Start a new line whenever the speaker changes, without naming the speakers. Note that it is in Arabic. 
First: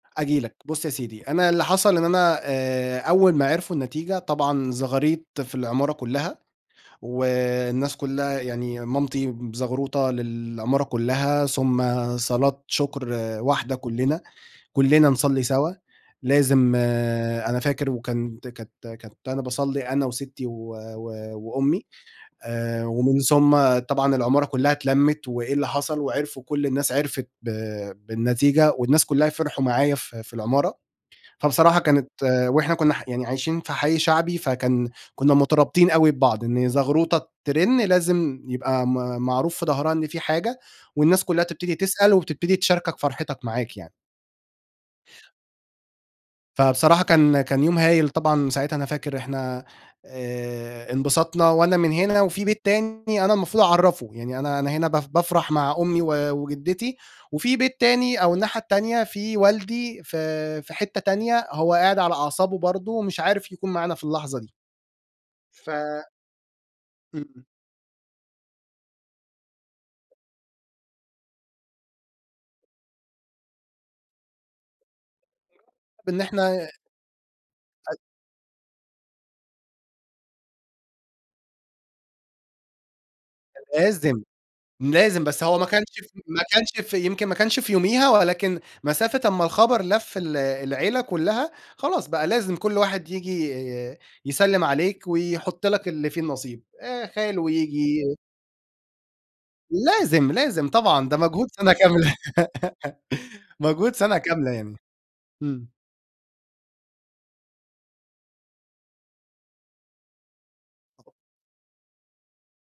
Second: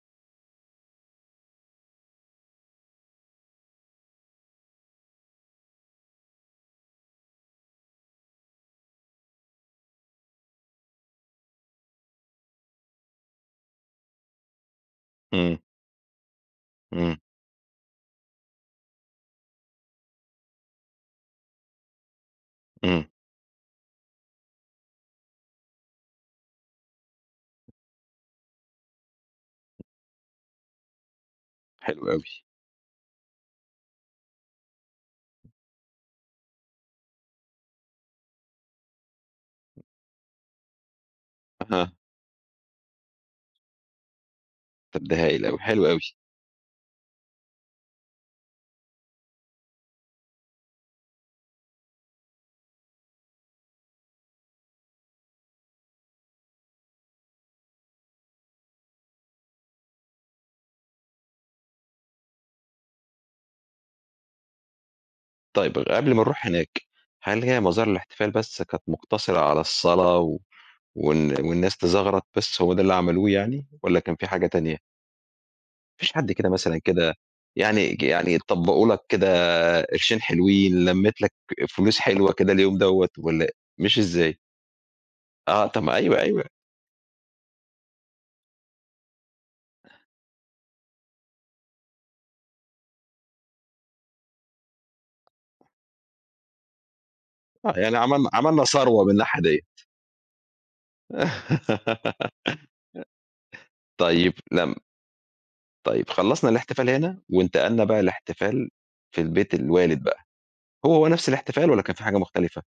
آجي لَك، بُصّ يا سيدي أنا اللي حصل إن أنا آآ، أول ما عِرفوا النتيجة طبعًا زغاريط في العمارة كُلّها، والناس كُلّها يعني مامتي بزغروطة للعمارة كُلّها، ثم صلاة شُكر واحدة كُلّنا، كُلّنا نصلّي
إمم.
سوا، لازم
إمم.
أنا فاكر وكان كنت كنت باصلّي أنا وستّي و وأمي آآ،
إمم.
ومن ثم طبعًا العمارة كُلّها اتلمِّت، وإيه اللي حصل وعِرفوا كل الناس عِرفت ب بالنتيجة، والناس كُلّها فِرحوا معايا في في العمارة، فبصراحة كانت
حلو أوي.
وإحنا كنّا يعني عايشين في حي شعبي فكان كنّا مترابطين أوي ببعض، إن زغروطة ترن لازم يبقى م معروف في ضهرها إن في حاجة، والناس كلها تبتدي
أها.
تسأل وتبتدي تشاركك فرحتِك معاك يعني.
طب ده هايل أوي، حلو أوي.
فبصراحة كان كان يوم هايل طبعًا ساعتها أنا فاكر إحنا آآ، انبسطنا وأنا من هنا وفي بيت تاني أنا المفروض أعرفه، يعني أنا أنا هنا ب بافرح مع أمي و وجدتي وفي بيت تاني أو الناحية التانية في والدي في في حتة تانية، هو قاعد على أعصابه برضه، ومش عارف يكون معانا في اللحظة دي. ف
طيب، قبل ما نروح هناك،
إمم.
هل هي مظاهر الإحتفال بس كانت مُقتصرة على الصلاة و وال والناس تزغرَط بس هو ده اللي عملوه يعني، والّا كان في حاجة تانية؟ ما فيش
بإن
حد كده
إحنا
مثلًا كده يعني
[unintelligible]
يعني طبّقوا لَك كده قرشين حلوين، لمِّت لَك فلوس حلوة كده اليوم دوّة، والّا
ده
مشي
لازم،
إزاي؟
لازم، بس هو ما
آه، طب
كانش
ما أيوه،
ما
أيوه.
كانش في يمكن ما كانش في يوميها، ولكن مسافة أمّا الخبر لف ال العيلة كُلّها، خلاص بقى لازم كل واحد ييجي يسلِّم عليك ويحط لّك اللي في النصيب آآ، خالو
آه، يعني
ييجي.
عملنا عملنا ثروة من ناحية ديّة.
لازم، لازم، طبعًا ده مجهود سنة كاملة مجهود سنة
طيب
كاملة
لم
يعني، إمم.
طيب خلصنا الإحتفال هنا، وانتقلنا بقى لإحتفال في البيت الوالد بقى، هو-هو نفس الإحتفال والّا كان في حاجة مختلفة؟